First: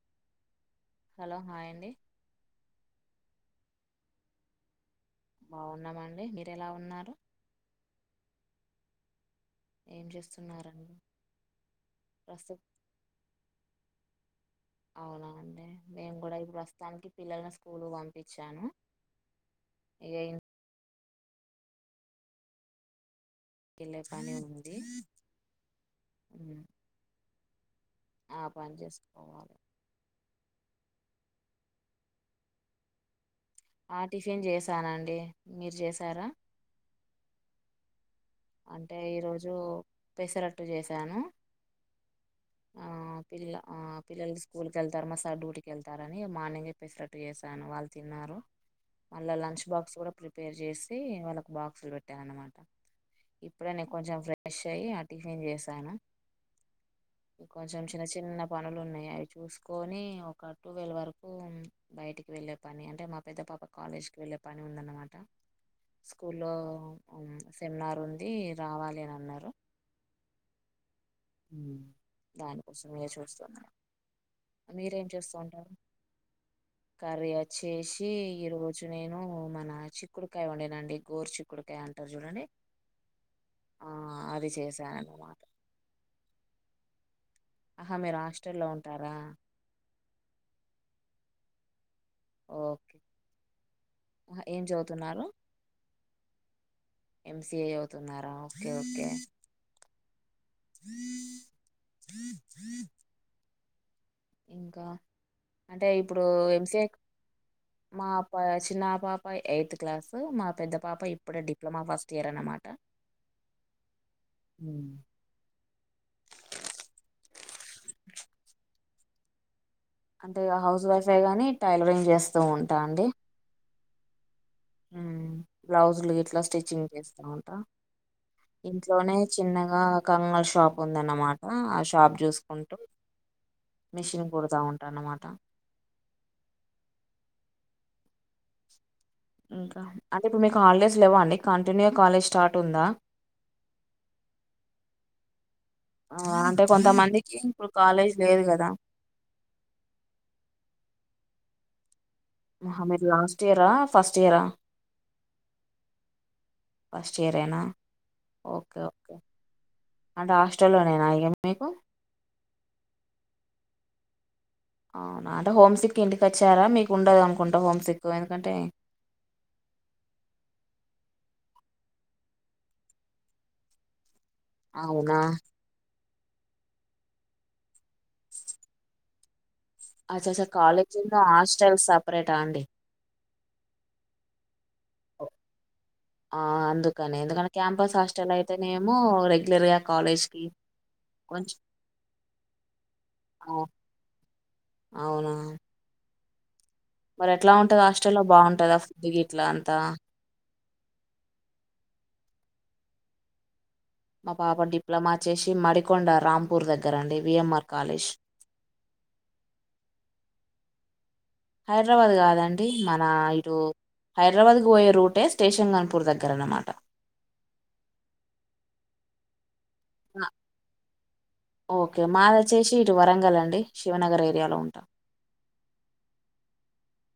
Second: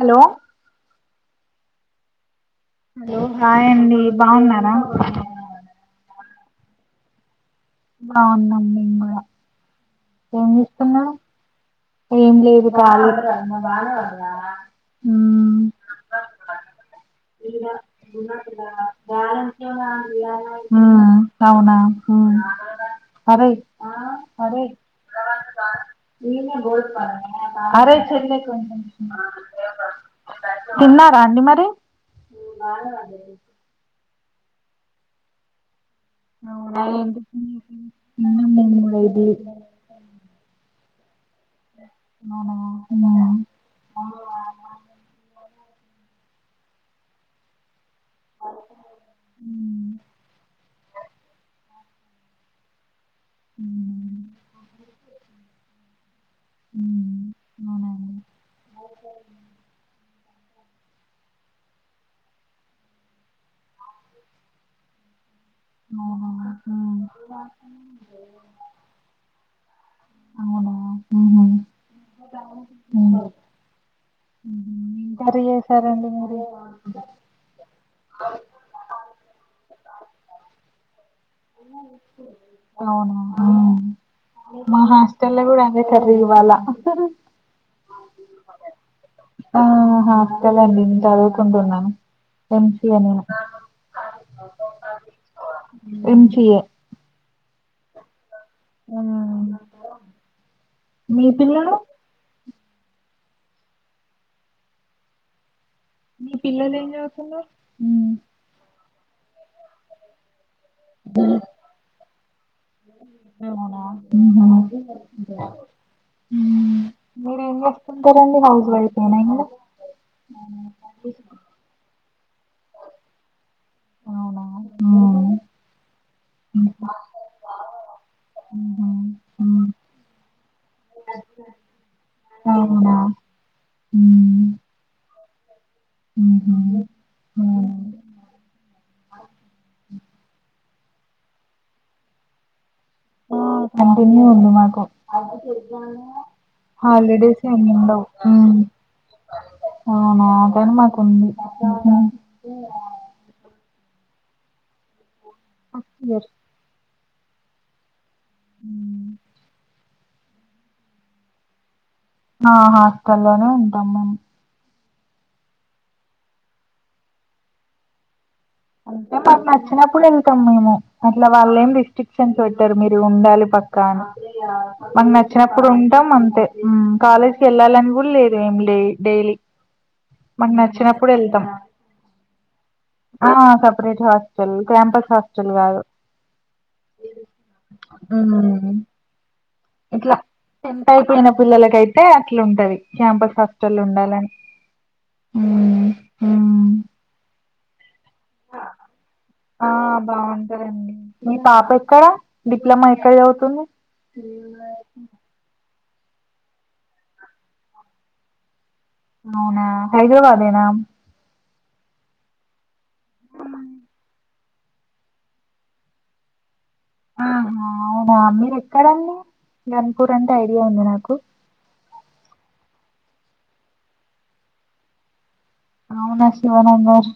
Hello hello hi అండి hello hi అండి బాగున్నారా బావున్నాం అండి మీరు ఎలా ఉన్నారు. బాగున్నాం మేము గూడా ఏం చేస్తున్నారండి ఏం ప్రస్తు లేదు ఖాళీ అవునా హ్మ్ అండి మేము కూడా ఇప్పుడు ప్రస్తుతానికి పిల్లల్ని స్కూల్ ఇన్న పంపించాను బ్యాలన్ ఇక ఇంటికి [unintelligible] హా అవునా హ్మ్ కెళ్ళే పనే ఉంది హ్మా అరే చెల్లే కొంచెం చేసుకోవాలి తిన్నారా అండి మరి. అ టిఫిన్ చేశానండి మీరు చేశారా అవునా మేము అంటే కూడా ఈరోజూ ఇడ్లీ పెసరట్టు చేశాను. అవునా పిల్లా ఆ పిల్లలు స్కూళ్కి ఎళ్తారు మా సార్ డ్యూటీకి ఎళ్తారనీ మార్నింగే పేసరట్టు చేశాను వాళ్ళ్ తిన్నారు వాళ్ళ లంచ్ హ్మ్. బాక్స్ కూడా ప్రిపేర్ చేశీ వాళ్ళకు బాక్సులు పెట్టాను అన్నమాట. ఇప్పుడె నే హ్మ్. కొంచెం ఫ్రెష్ అయ్యి అ టిఫిన్ చేశాను ఇంక్ హ్మ్. కొంచెం చిన్న అవునండి. చిన్న పనులు ఉన్నయి అవి చూసుకోనీ ఓ ఒక టూవెల్వ్ వరకూ ఉమ్ బయటికి వెళ్ళే పని అంటే మా పెద్ద పాప కాలేజ్కి వెళ్ళే పని ఉందన్నమాట. అవునా? స్కూళ్ళో హ్మ్. ఉం సెమినార్ ఉందీ రావాలి అని అన్నారు. అవునా హుహు. హ్మ్ దానికోసమే హ్మ్. హుహు. చూస్తున్నాను మీరేం ఏం చేస్తూ కర్రీ ఉంటారు చేశారండి మీరు కర్రీ వచ్చేశీ ఈ రోజు నేనూ మనా చిక్కుడుకాయ వండినా అండి గోరుచుక్ చిక్కుడుకాయ అంటరు చూడండి ఆ అది మా చేశానన్నమాట. హాస్టల్‌లో గూడా అదే కర్రీ ఇవాళా అహా మీరు హాస్టల్లో ఉంటారా ఆ హాస్టల్ అండి నేను చదువుకుంటున్నాను ఎంసీఏ నేను. అహ ఏం చదువుతున్నారు. ఎంసీఏ ఎంసీఏ చదువుతున్నారా ఓకే ఓకే. హ్మ్. త్రీ మీ పిల్లలు? త్రీ [inaudible] ఇంకా అంటే ఇప్పుడూ మీ ఎంసీఏ పిల్లలేం చే క్ మా హ్మ్. పాయ్ చిన్నా పాప ఎయిత్ క్లాసు మా పెద్ద పాప ఇప్పుడే డిప్లొమా ఫస్ట్ ఇయర్ అన్నమాట ఊ. ఊ మీరేం చేస్తుంటరండి హౌస్ వైఫే నా ఇంట్లో. అంటే హౌస్ వైఫే గాని టైలరింగ్ చేస్తూ ఉంటా అండి. అవునా హ్ము ఊహు బ్లౌజులు గిట్లా స్టిచ్చింగ్ చేస్తా ఉంటా. ఇంట్లోనే చిన్నగా కంగనల్ షాప్ ఉందన్నమాటా ఆ షాప్ చూస్ అవునా మిషిన్ కుడతా ఉంటా అన్నమాట ఉ అంటే ఇప్పుడు మీకు హాలిడేస్ లేవ్వ అండి కంటిన్యూ కాలేజ్ స్టార్ట్ ఉందా ఆ కంటిన్యూ ఉంది మాకు ఆ అంటే ఆలెడ్రి కొంతమందికి ఇప్పుడు సింగింగ్ కాలేజ్ లేదు కదా అవునా ఆటైం మాకుంది హ మీర్ లాస్ట్ ఇయరా ఫస్ట్ ఇయరా [inaudible] ఫస్ట్ ఇయరేనా ఓకే ఓకే అంటే హాస్టల్లోనేనా ఇగ మీకు ఆ హాస్టల్లోనే ఉంటాము అవునా అంటే హోమ్ సిక్ ఇంటికి వచ్చారా మీకు ఉండదనుకుంటా హోమ్ సిక్ ఎందుకంటే అంటే మకు నచ్చినప్పుడు ఎల్తం మేము అట్లా వాళ్ళు ఏం రిస్ట్రిక్షన్స్ పెట్టరు మీరు ఉండాలి పక్కా అని మాకు అవునా నచ్చినప్పుడు ఉంటాం అంతే కాలేజ్కి వెళ్ళాలని రూల్ లేదు ఏం లే డైలీ అచ్చచ్చ మాకు నచ్చినప్పుడు కాలేజీల్లో వెళ్తాం హాస్టల్ సపరేటా అండి ఆ సపరేట్ హాస్టల్ క్యాంపస్ హాస్టల్ కాదు ఆ అందుకని ఎందుకంటే క్యాంపస్ హాస్టల్ ఉమ్, అయితేనేమో రెగ్యులర్గా ఇట్లా టెన్త్ అయిపోయిన పిల్లలక అయితే అట్లా ఉంటుంది క్యాంపస్ ఆ, హాస్టల్ ఉండాలని అవునా మ్ మరి ఎట్లా ఉంటుది ఆస్టల్ లో బాగుంటుందా దుక్ గిట్లా ఆ బాగుంటదండి మీ పాప ఎక్కడా డిప్లొమా ఎక్కడ చవుతుంది మా పాప డిప్లొమా చేసి మడికొండ రాంపూర్ దగ్గర అండి విఎంఆర్ కాలేజ్ అవునా హైదరాబాదేనా హైదరాబాద్ కాదండి మన ఇటు హైదరాబాద్ కు పోయే రూటే స్టేషన్ గన్పూర్ దగ్గర అనమాట ఆహా అవునా మీరెక్కడండి గణపూర్ ఆ, అంటే ఐడియా ఉంది నాకు ఓకే మాది వచ్చేసి ఇటు వరంగల్ అండి శివనగర్ ఏరియాలో ఉంటాం అవునా శివనగర్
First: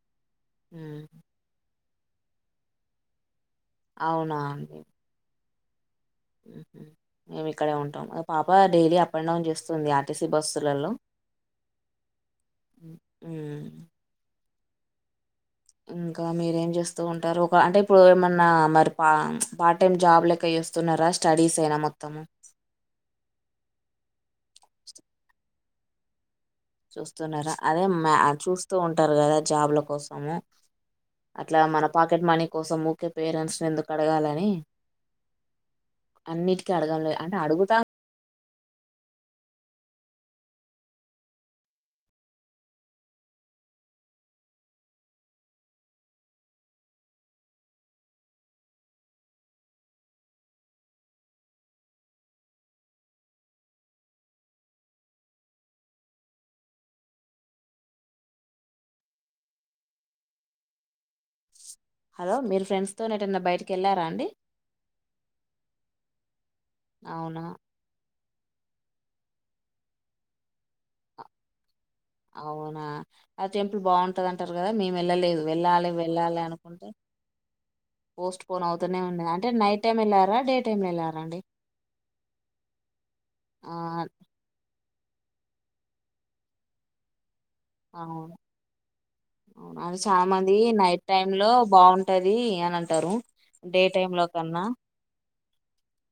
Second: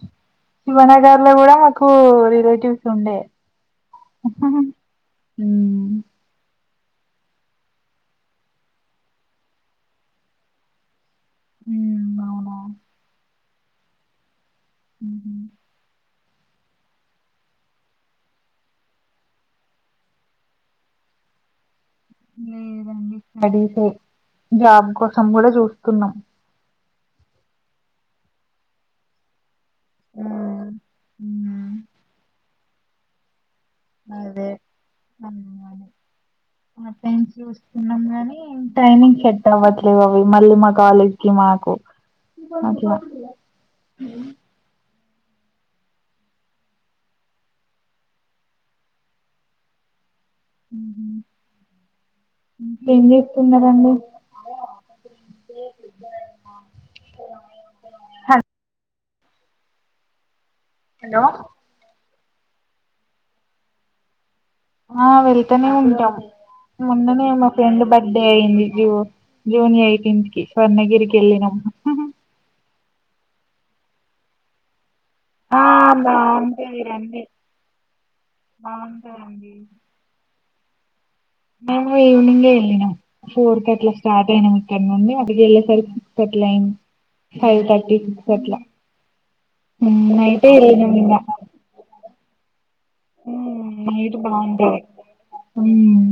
ఉమ్, శివనగర్ లో కూడా ఎక్కువ రిలేటివ్స్ ఉండే అవునా అండి మేము ఇక్కడే ఉంటాం పాప డైలీ అప్ అండ్ డౌన్ చేస్తుంది ఆర్టీసీ బస్సులలో ఉమ్, అవునా ఎ అ ఇంకా మీరేం చేస్తూ ఉంటారు ఒక అంటే ఇప్పుడు ఏమన్నా మరి పా పార్ట్ టైమ్ జాబ్ లెక్కే చేస్ స్తున్నారా స్టడీస్ ఏనా మొత్తం లేదండి స్టడీసే జాబ్ కోసం కూడా చూస్తున్నాం చూస్తున్నారా అదే మ చూస్తూ ఉంటారు కదా జాబ్ లో కోసము ఉమ్ అట్లా ఉమ్, మన పాకెట్ మనీ కోసం ఊకె పేరెంట్స్ నెందుకు అదే [unintelligible] అన్నిటికీ ఆ అడగంలే పైన అంటే అడుగుతా చూసుకున్నాం గాని టైమింగ్ సెట్ అవ్వట్లేవు అవి మళ్ళీ మా కాలేజ్ కి మాకు అట్లా అ ఇంకేం చేస్తున్నారండి హలో హలో మీరు ఫ్రెండ్స్తోని ఎటన్నా బయటికి వెళ్ళారా అండి ఆ వెళ్తనే ఉంటా మొన్ననే అవునా మా ఫ్రెండ్ బడ్ బర్డే అయింది జూ జూన్ ఎయిటీన్త్కి స్వర్ణగిరికి వెళ్ళినం అవునా ఆ టెంపుల్ బాగుంటది అంటరు కదా మేము వెళ్ళలేదు వెళ్ళాలి వెళ్ళాలి అనుకుంటే పోస్ట్ పోన్ అవుతూనే ఉన్నది అంటే నైట్ టైమ్ వెళ్ళారా డే టైమ్ వెళ్ళారాండి మేము ఈవనింగే వెళ్ళినం ఫోర్ ఆ కట్ల స్టార్ట్ అయినం ఇక్కడ నుండి అక్కడికి వెళ్ళేసరికి సిక్స్ థర్టీ అయింది ఫైవ్ థర్టీ సిక్స్ అవును అట్లా అవును అది చాలా నైటే మంది వెళ్ళినం నైట్ టైమ్ లో బాగుంట టది అన ఉమ్ నైట్ బాగుంటది ఉమ్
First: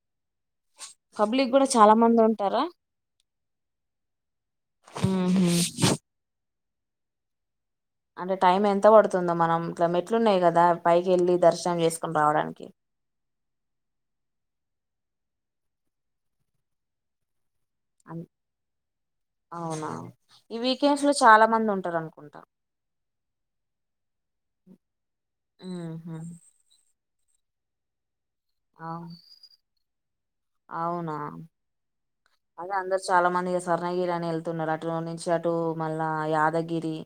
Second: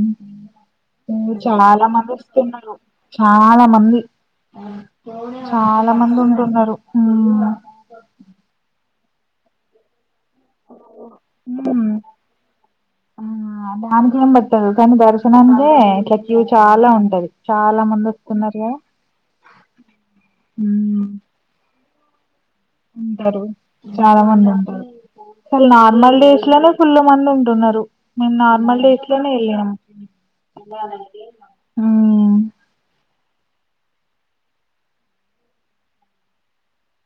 ఓ పబ్లిక్ కూడా చాలా మంది ఉంటారా వస్తున్నారు చాలా మంది మ్మ్ హ్మ్ చాలా మంది ఉంటున్నరు అంటే టైం ఎంత పడుతుందో మనం ఇట్ల మెట్లున్నాయి కదా పైకి వెళ్ళి దర్శనం మ్మ్ చేసుకొని రావడానికి ఆ దానికి ఏం పట్టదు కానీ దర్శనానికే ఇట్ల క్యూ చాలా ఉంటది చాలా మంది అన్- వస్తున్నరుగదా అవునా ఈ వీకెండ్స్ ఉమ్ లో చాలా మంది ఉంటారనుకుంటా ఉంటరు చాలా మంది ఉంటరు అసలు ఉహు నార్మల్ డేస్ లోనే ఫుల్లు మంది ఉంటున్నరు మేము నార్మల్ అవు డేస్ లోనే వెళ్ళాము అవునా ఆ అదే అందరు చాలా మంది ఇగ స్వర్ణగిరి అని వెళ్తున్నరు అటు నుంచి అటు మళ్ళా యాదగిరి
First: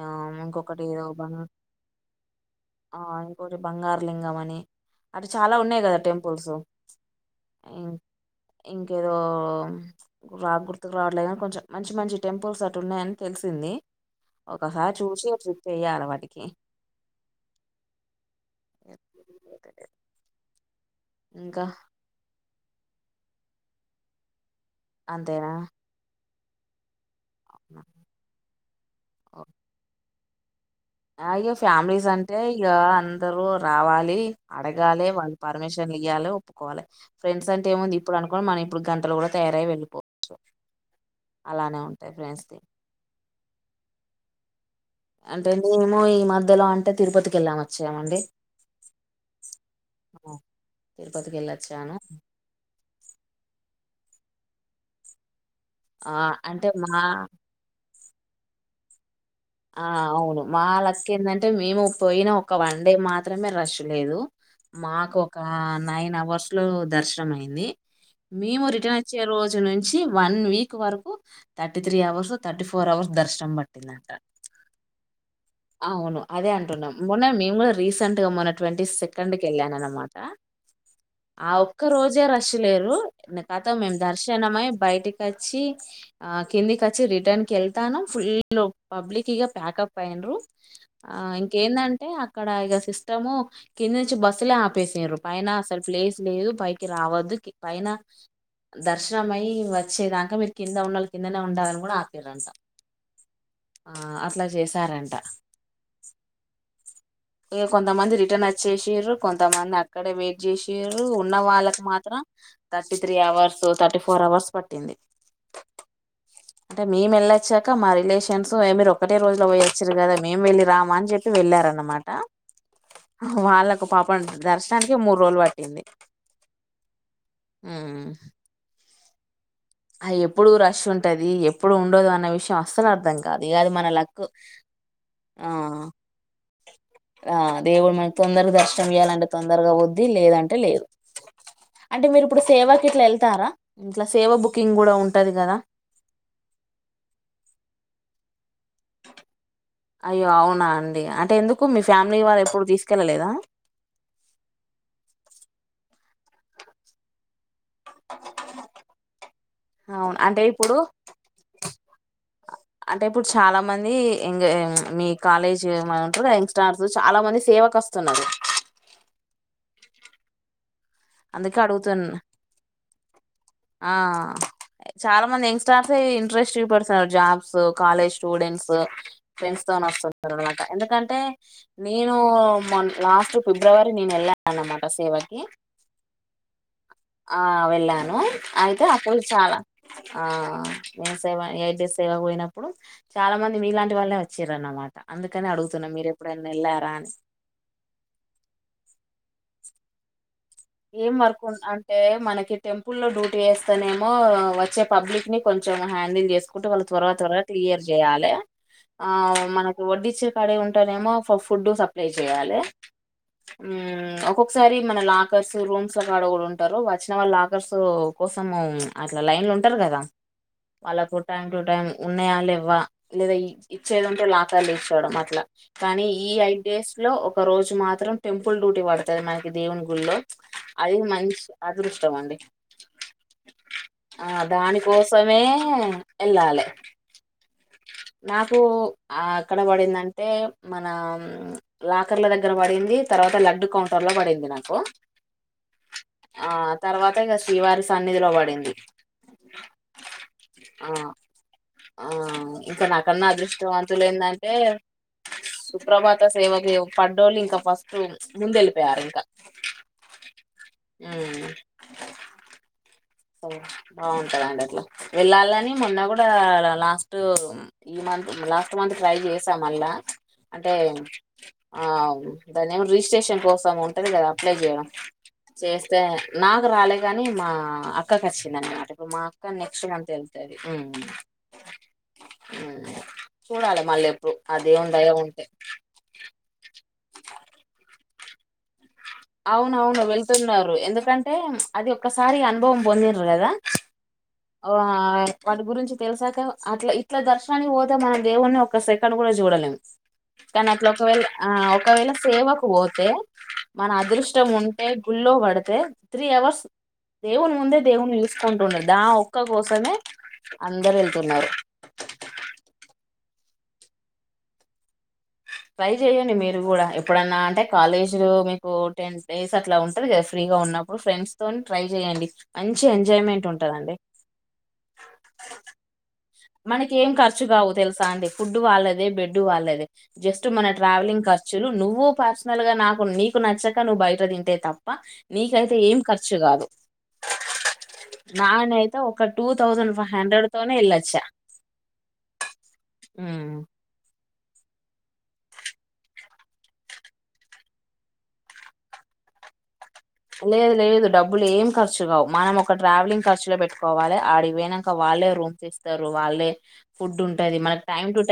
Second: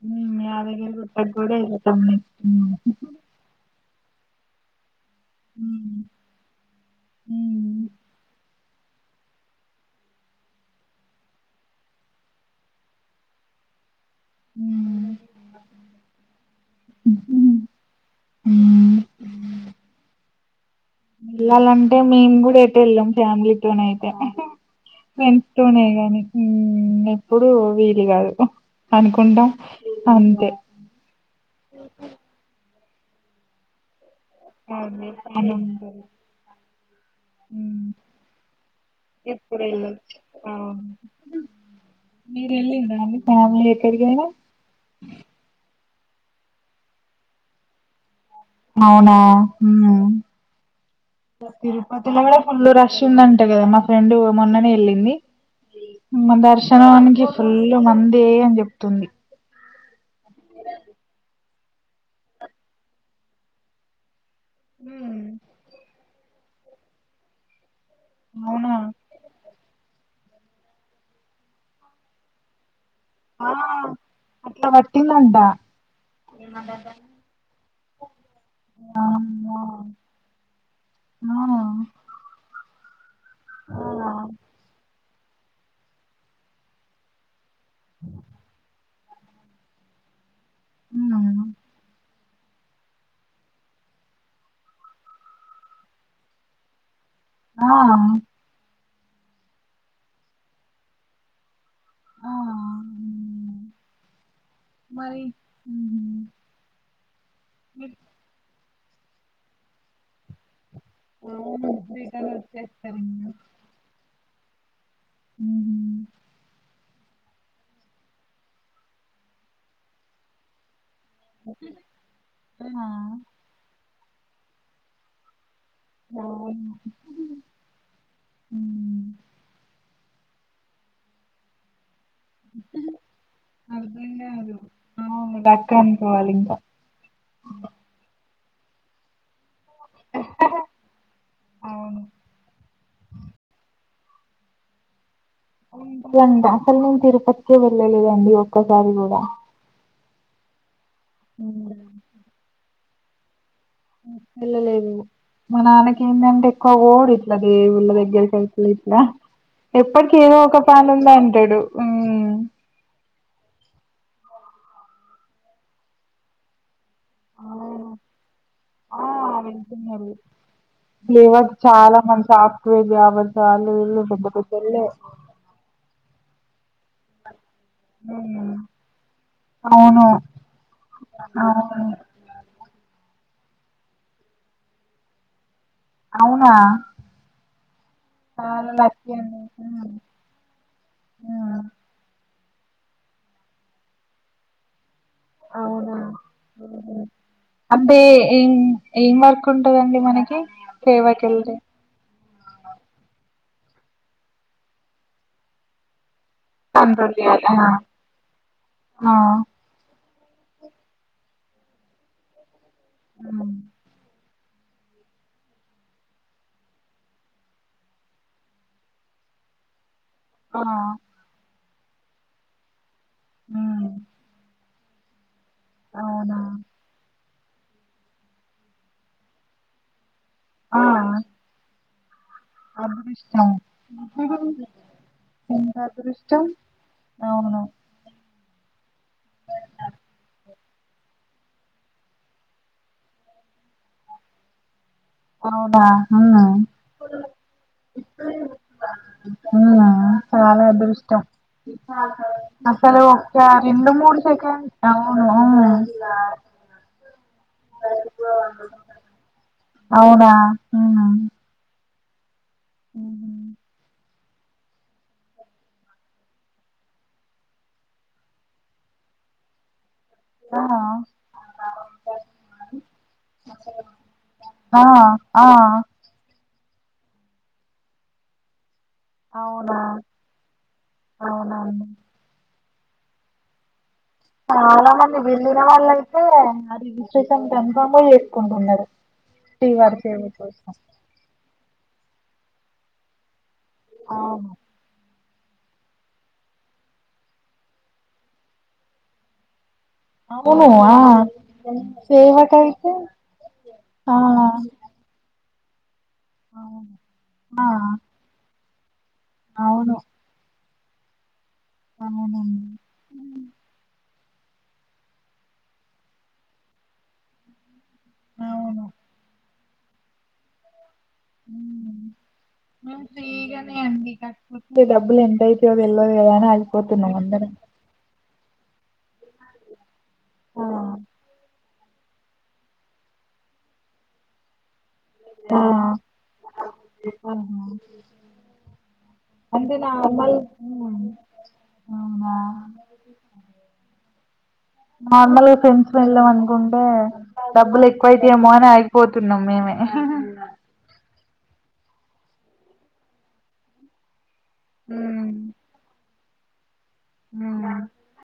ఆ ఉమ్, ఇంకొఫాస్ట్ కటి యాదగిరి ఏదో గుట్టకి కూడా వెళ్తాం నెక్స్ట్ ఉమ్. ఆ ఒక బంగారులింగంమనే అటు చాలా ఉన్నాయి కదా టెంపుల్స్ ఇంకేదో రా గుర్తుకు రావట్లే కానీ కొంచెం మంచి మంచి టెంపుల్స్ అటు ఉన్నయని తెలిసింది ఒకసారి చూసి ట్రిప్ ఎయ్యాల వాటికి ఇంకా వెళ్లాలంటే మేము కూడా ఎటెల్లం ఫ్యామిలీతోనయితే అంతేనా ఫ్రెండ్స్తోనే ఇగ అన్ని ఉమ్ ఎప్పుడు వీలు కాదు అనుకుంటాం అంతే ఆ ఇగ ఫ్యామిలీస్ అంటే ఇక అందరు రావాలి అడగాలి అదే వాళ్ళు పని పర్మిషన్లు ఉంటది ఇయ్యాలి ఒప్పుకోవాలి ఫ్రెండ్స్ అంటే ఏముంది ఇప్పుడు అనుకోని మనం ఇప్పుడు గంటలు కూడా తయారై ఎప్పుడెళ్లలే వెళ్ళిపోవచ్చు ఆ అలానే ఉంటాయి ఫ్రెండ్స్ మీరు ది ఎల్లిలా అండి ఫ్యామలీ ఎక్కడికైనా అంటే మేము ఈ మధ్యలో అంటే తిరుపతికి వెళ్ళామ వచ్చామండి అవునా ఉమ్ ఆ, తిరుపతికి వెళ్ళొచ్చాను తిరుపతిల కూడా ఫుల్లు రష్ ఉందంట కదా మా ఫ్రెండ్ మొన్ననే వెళ్ళింది ఆ మా అంటే మా దర్శనానికి ఫుల్ మందే అని చెప్తుంది ఆ అవును మా లక్ ఏందంటే మేము పోయిన ఒక వన్ డే మాత్రమే రష్ లేదు మాకు ఉమ్. ఒక నైన్ అవర్స్ లో దర్శనం అయింది మేము అవునా రిటర్న్ అ వచ్చే రోజు నుంచి వన్ వీక్ వరకు thirty three hours thirty four hours దర్శనం పట్టిందంటా అట్ల వట్టిందంట అవును అదే అంటున్నాం మొన్న మేము కూడా రీసెంట్ గా మొన్న ట్వంటీ సెకండ్ కి వెళ్ళాను అన్నమాట అవు ఆ ఒక్క రోజే రష్లేదు కతం మేము దర్శనమై బయటికి వచ్చి ఆ కిందికి వచ్చి రిటర్న్ కి వెళ్తాను ఫుల్ పబ్లిక్గా ప్యాకప్ అయిన్రు ఆ ఇంకేందంటే అక్కడ ఇక సిస్టము కింద నుంచి బస్సులే ఆపేసిన పైన అసలు ప్లేస్ లేదు పైకి రావద్దు ఆ పైన ఆ దర్శనం అయ్యి వచ్చేదాక మీరు కింద ఉండాలి కిందనే ఉండాలని కూడా ఆ ఆపిర్రంట హ్మ్ ఆ అట్లా చేసారంట మరి హుహు. ఇక మీరు కొంతమంది రిటర్న్ వచ్చేసిర్రు కొంతమంది అక్కడే వెయిట్ చేసారు ఉన్న అవును వాళ్ళకి మాత్రం రిటర్న్ థర్టీ వచ్చేస్తారు త్రీ ఇంగ అవర్స్ థర్టీ ఫోర్ అవర్స్ పట్టింది ఉ అంటే మేము వెళ్ళొచ్చాక మా రిలేషన్స్ మీరు ఒకటే రోజు లో పోయొచ్చారు కదా మేము వెళ్ళి రామ అని చెప్ వెళ్ళారనమాట ఆ వాళ్ళకు పాపం దర్శనానికి మూడు రోజులు పట్టింది అవును ఆ హ్మ్. అ ఎప్పుడు రష్ ఉంటది ఎప్పుడు ఉండదు అన్న శాస్త్రనార్థం కాదు ఇ అది మన అర్థం లక్ ఆ కావాలింకా ఆ దేవుడు మన తొందర దర్శనం చేయాలంటే తొందరగా వద్ది లేదంటే లేదు అవును అంటే మీరిప్పుడు సేవాకి ఇట్లా వెళ్తారా ఇంట్లా సేవ బుకింగ్ కూడా ఉంటది కదా అట్లండి అసలు నేను తిరుపతికే వెళ్ళలేదండి ఒక్కసారి కూడా అయ్యో అవునా అండి అంటే ఎందుకు మీ ఫ్యామిలీ వాళ్ళ ఎప్పుడు తీసుకెళ్ళలేదా వెళ్ళలేదు మా నాన్నకి ఏందంటే ఎక్కువ పోడు అదే వీళ్ళ దగ్గరకైతే ఇట్లా ఎప్పటికి అవును ఏదో అంటే ఒక ఇప్పుడు పనుంది అంటాడు అంటే ఇప్పుడు చాలా మంది ఇంగ్ మీ కాలేజ్ ఉంట యంగ్ స్టార్స్ చాలా మంది సేవకు వస్ అవును. స్తున్నది ఆ వెళుతున్నారు ఇవ అందుకే చాలా అడుగుతున్నా మన సాఫ్ట్వేర్ జాబ్ అంటా ఆళ్లు వీళ్ళు పెద్ద పెద్దళ్లే యంగ్స్టార్స్ఇంట్రెస్ట్ చూపెడతారు జాబ్స్ కాలేజ్ ఉమ్ స్టూడెంట్స్ ఫ్రెండ్స్ తో అవును వస్తునమాట ఎందుకంటే అవును నేను న మ లాస్ట్ ఫిబ్రవరి నేను ఎల్లా అన్నమాట సేవకీ అవునా ఆ వెళ్ళాను చాలా అయితే లక్కీ అప్పుడు అండి చాలా ఉమ్, ఆ మే సేవ ఉమ్, ఏ ఐతే సేవ పోయినప్పుడు చాలా మంది మీలాంటి వాళ్ళే వచ్చిర్రన్నమాట అందుకని అడుగుతున్నా మీరెప్పుడైనా వెళ్లారా అని అబ్బే ఏం ఏం వర్క్ ఉంటందండి మనకి ఏం సేవకి వర్కు అం వెళ్తే అంటే మనకి టెంపుల్ల్లో డ్యూటీ చేస్తానేమో వచ్చే పబ్లిక్ ని కొంచెం హ్యాండిల్ చేసుకు కుటుంబాల కంట్రోల్ తర్వాత త్వరగా చేయాలి ఆ క్లియర్ చేయాలే ఆ మన వడ్డిచ్చే కాడే ఉంటానేమో ఫుడ్ సప్లై చేయ్యాలి ఉమ్ ఒక్కొక్కసారి మన లా లాకర్స్ రూమ్స్ లో కాడ కూడా ఉంటారు వచ్చిన వాళ్ళ లాకర్స్ కోసం అట్లా లైన్లు ఉంటారు కదా ఆ, వాళ్ళకు టైం టు టైమ్ ఉన్నాయా లేవ్వ లేదా ఉమ్, ఇచ్చేది ఉంటే లాకల్ ఇచ్చకోవడం అట్లా కానీ ఈ అవునా ఐట్ డేస్ లో ఒక రోజు మాత్రం టెంపుల్ డ్యూటీ పడుతది మనకి దేవుని గుళ్లో ఆ అది మంచి అదృష్టం అండి అదృష్టం ఆ దానికోసమే ఎంత అదృష్టం వెళ్ళాలి అవును నాకు అక్కడ పడిందంటే మన లాకర్ల దగ్గర పడింది తర్వాత లడ్డు కౌంటర్ లో పడింది నాకు అవునా ఆ ఉమ్ తర్వాత ఇక శ్రీవారి సన్నిధిలో పడింది ఉమ్ చాలా ఆ అదృష్టం ఆ ఇంకా అసలు నాకన్నా ఒక రెండు అదృష్టవంతులు మూడు ఏందంటే సెకండ్ అవును సుప్రభాత సేవకి పడ్డోళ్ళు ఇంక ఫస్ట్ ముందు వెళ్ళిపోయారు ఇంకా అవునా మ్ ఉమ్ ఉహు బాగుంటదండి అట్లా వెళ్ళాలని మొన్న కూడా లాస్ట్ ఈ మంత్ లాస్ట్ మంత్ ట్రై చేసా మళ్ళా అంటే ఆహా ఆ దాన్ని ఏమో రిజిస్ట్రేషన్ కోసం ఉంటది కదా అప్లై చేయడం ఆ ఆ చేస్తే నాకు రాలే గాని మా అక్కకు వచ్చింది అనమాట ప్పు మా అక్క అవునా నెక్స్ట్ మంత వెళ్తది మ్ అవునండి మ్ చూడాలి మళ్ళీ ఎప్పుడు ఆ చాలా దేవుని దయ మంది ఉంటే వెళ్ళిన వాళ్ళయితే ఆ రిజిస్ట్రేషన్ కన్ఫర్మ్ గా చేసుకుంటున్నారు శ్రీవారి అవునవును సేవ కోసం వెళ్తున్నారు ఎందుకంటే అది ఒక్కసారి అనుభవం పొందిన్రు కదా అవును ఆ వాటి గురించి తెలిసాక అట్లా ఇట్లా దర్శనానికి పోతే మన దేవున్ని ఒక సెకండ్ కూడా చూడలేము అవును కానీ అట్లా ఆ ఒకవేళ ఆ ఒకవేళ సేవకు సేవకైతే పోతే మన ఆ అదృష్టం ఉంటే గుల్లో పడితే త్రీ అవర్స్ అవును దేవుని ముందే ఆ దేవుని కుంటుండేది దా ఒక్క కోసమే అవును. అందరు వెళ్తున్నారు అవునా ట్రై చెయండి మీరు కూడా ఎప్పుడన్నా అంటే కాలేజీ లో మీకు అవును. టెన్ డేస్ అట్లా ఉంటంది కదా ఫ్రీగా ఉన్నప్పుడు ఫ్రెండ్స్ తో ట్రై ఉమ్. చేయయండి మంచి మేము ఎంజాయ్మెంట్ ఫ్రీగానే ఉంటందండి అండి కాకపోతే డబ్బులు ఎంత అవుతదొ తెల్వదు కదా అని అగిపోతున్నామ్ అందరం అవుదు తెల్సా అండి ఫుడ్ వాళ్ళదే బెడ్ వాళ్ళేదే జస్ట్ ఆ మన ట్రావెలింగ్ ఖర్చులు నువ్వు పర్సనల్ గా నాకు నీకు నచ్చక నువ్వు బయట తింటే తప్ప ఆ నీకైతే ఏం ఖర్చు కాదు ఆహా! నానైతే ఒక టూ అంటే థౌజండ్ ఫైవ్ నార్మల్ హండ్రెడ్ తోనే ఉమ్, వెళ్ళొచ్చా అవునా మ్ నార్మల్గా ఫ్రెండ్స్ వెళ్ళాం అనుకుంటే డబ్బులు ఎక్కువైతే ఏమో అని ఆగిపోతున్నాం మేమే లేదు లేదు డబ్బులు ఏం ఖర్చు కావు మనం ఒక ట్రావెలింగ్ ఖర్చులే పెట్టుకోవాలి ఆడి పోనాక వాళ్ళే హ్మ్. రూమ్స్ ఇస్తారు వాళ్ళే ఫుడ్ ఉంటది హ్మ్. మనకి టైం టు టై